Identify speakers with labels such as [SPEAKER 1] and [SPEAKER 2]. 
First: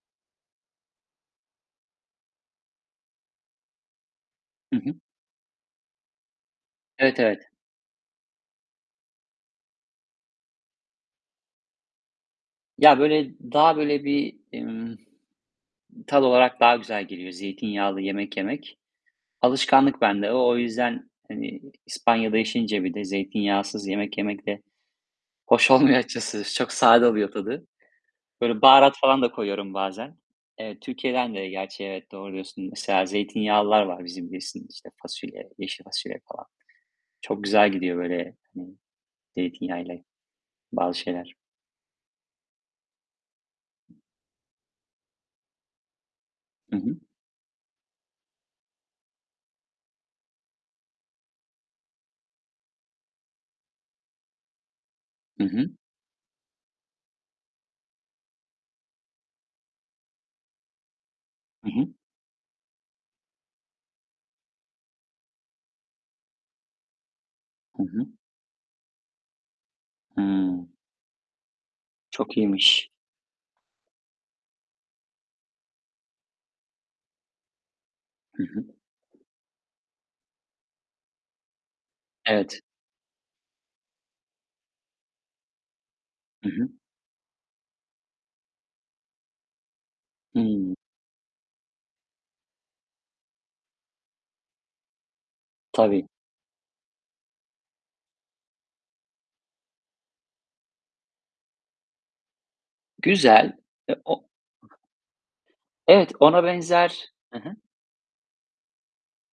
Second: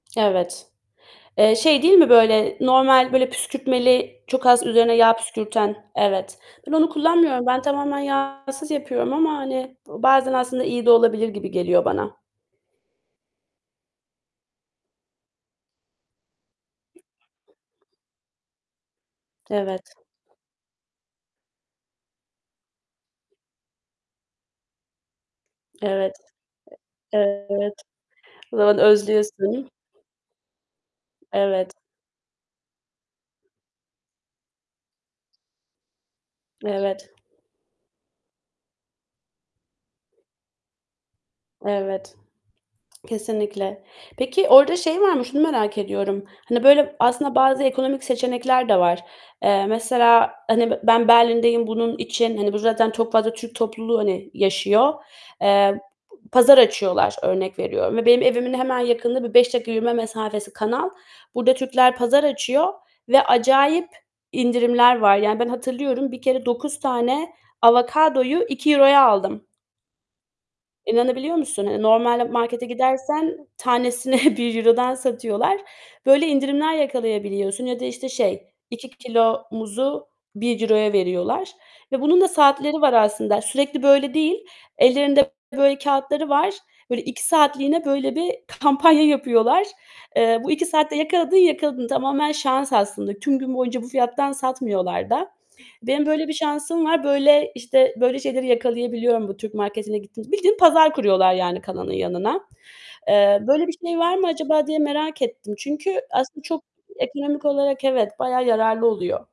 [SPEAKER 1] Evet. Eee, şey değil mi, böyle, normal, böyle, püskürtmeli, çok az
[SPEAKER 2] Hı
[SPEAKER 1] üzerine
[SPEAKER 2] hı.
[SPEAKER 1] yağ püskürten, evet. Ben onu
[SPEAKER 2] Evet,
[SPEAKER 1] kullanmıyorum.
[SPEAKER 2] evet.
[SPEAKER 1] Ben tamamen yağsız yapıyorum ama, hani, bazen aslında iyi de olabilir gibi geliyor bana.
[SPEAKER 2] Ya böyle daha böyle bir, ımm, tat olarak daha güzel geliyor zeytinyağlı yemek yemek.
[SPEAKER 1] Evet.
[SPEAKER 2] Alışkanlık bende o, o yüzden, hani, İspanya'da yaşayınca bir de zeytinyağsız yemek yemek de hoş olmuyor
[SPEAKER 1] Evet.
[SPEAKER 2] açıkçası. Çok sade
[SPEAKER 1] E
[SPEAKER 2] oluyor tadı.
[SPEAKER 1] evet. O
[SPEAKER 2] Böyle
[SPEAKER 1] zaman
[SPEAKER 2] baharat falan da
[SPEAKER 1] özlüyorsun.
[SPEAKER 2] koyuyorum bazen. Eee, Türkiye'den de
[SPEAKER 1] Evet.
[SPEAKER 2] gerçi evet, doğru diyorsun. Mesela zeytinyağlılar var bizim bilirsin işte, fasulye, yeşil fasulye falan.
[SPEAKER 1] Evet.
[SPEAKER 2] Çok güzel gidiyor, böyle, hani, zeytinyağıyla bazı şeyler.
[SPEAKER 1] Evet. Kesinlikle. Peki orada şey var mı? Şunu merak ediyorum. Hani
[SPEAKER 2] Hı
[SPEAKER 1] böyle
[SPEAKER 2] hı.
[SPEAKER 1] aslında bazı ekonomik seçenekler de var. Eee, mesela, hani, b ben Berlin'deyim bunun için, hani, burada zaten çok fazla Türk topluluğu, hani, yaşıyor,
[SPEAKER 2] Hı hı.
[SPEAKER 1] eee, pazar açıyorlar, örnek veriyorum. Ve benim evimin hemen yakınında bir 5 dakika yürüme mesafesi, kanal, burada
[SPEAKER 2] Hı hı.
[SPEAKER 1] Türkler pazar açıyor ve acayip indirimler var. Yani ben hatırlıyorum, bir kere 9 tane
[SPEAKER 2] Hı hı.
[SPEAKER 1] avokadoyu €2'ya aldım.
[SPEAKER 2] Hıı.
[SPEAKER 1] İnanabiliyor musun? Hani normalde
[SPEAKER 2] Çok
[SPEAKER 1] markete
[SPEAKER 2] iyiymiş.
[SPEAKER 1] gidersen tanesini €1'dan satıyorlar. Böyle indirimler yakalayabiliyorsun ya da işte
[SPEAKER 2] Hı
[SPEAKER 1] şey
[SPEAKER 2] hı.
[SPEAKER 1] 2 kilo muzu €1'ya veriyorlar ve bunun da
[SPEAKER 2] Evet.
[SPEAKER 1] saatleri var aslında. Sürekli böyle değil. Ellerinde böyle kağıtları
[SPEAKER 2] Hı
[SPEAKER 1] var.
[SPEAKER 2] hı.
[SPEAKER 1] Böyle, 2 saatliğine böyle bir kampanya yapıyorlar. Eee, bu 2
[SPEAKER 2] Hıı.
[SPEAKER 1] saatte yakaladın yakaladın. Tamamen şans aslında. Tüm gün boyunca bu fiyattan satmıyorlar da. Benim
[SPEAKER 2] Tabii.
[SPEAKER 1] böyle bir şansım var. Böyle, işte, böyle şeyleri yakalayabiliyorum bu Türk marketine gittiğimizde. Bildiğin pazar kuruyorlar yani kanalın yanına. Eee,
[SPEAKER 2] Güzel.
[SPEAKER 1] "Böyle bir
[SPEAKER 2] E
[SPEAKER 1] şey var
[SPEAKER 2] o
[SPEAKER 1] mı acaba?" diye merak ettim. Çünkü
[SPEAKER 2] Evet,
[SPEAKER 1] aslında
[SPEAKER 2] ona
[SPEAKER 1] çok
[SPEAKER 2] benzer Hı
[SPEAKER 1] ekonomik
[SPEAKER 2] hı.
[SPEAKER 1] olarak evet bayağı yararlı oluyor.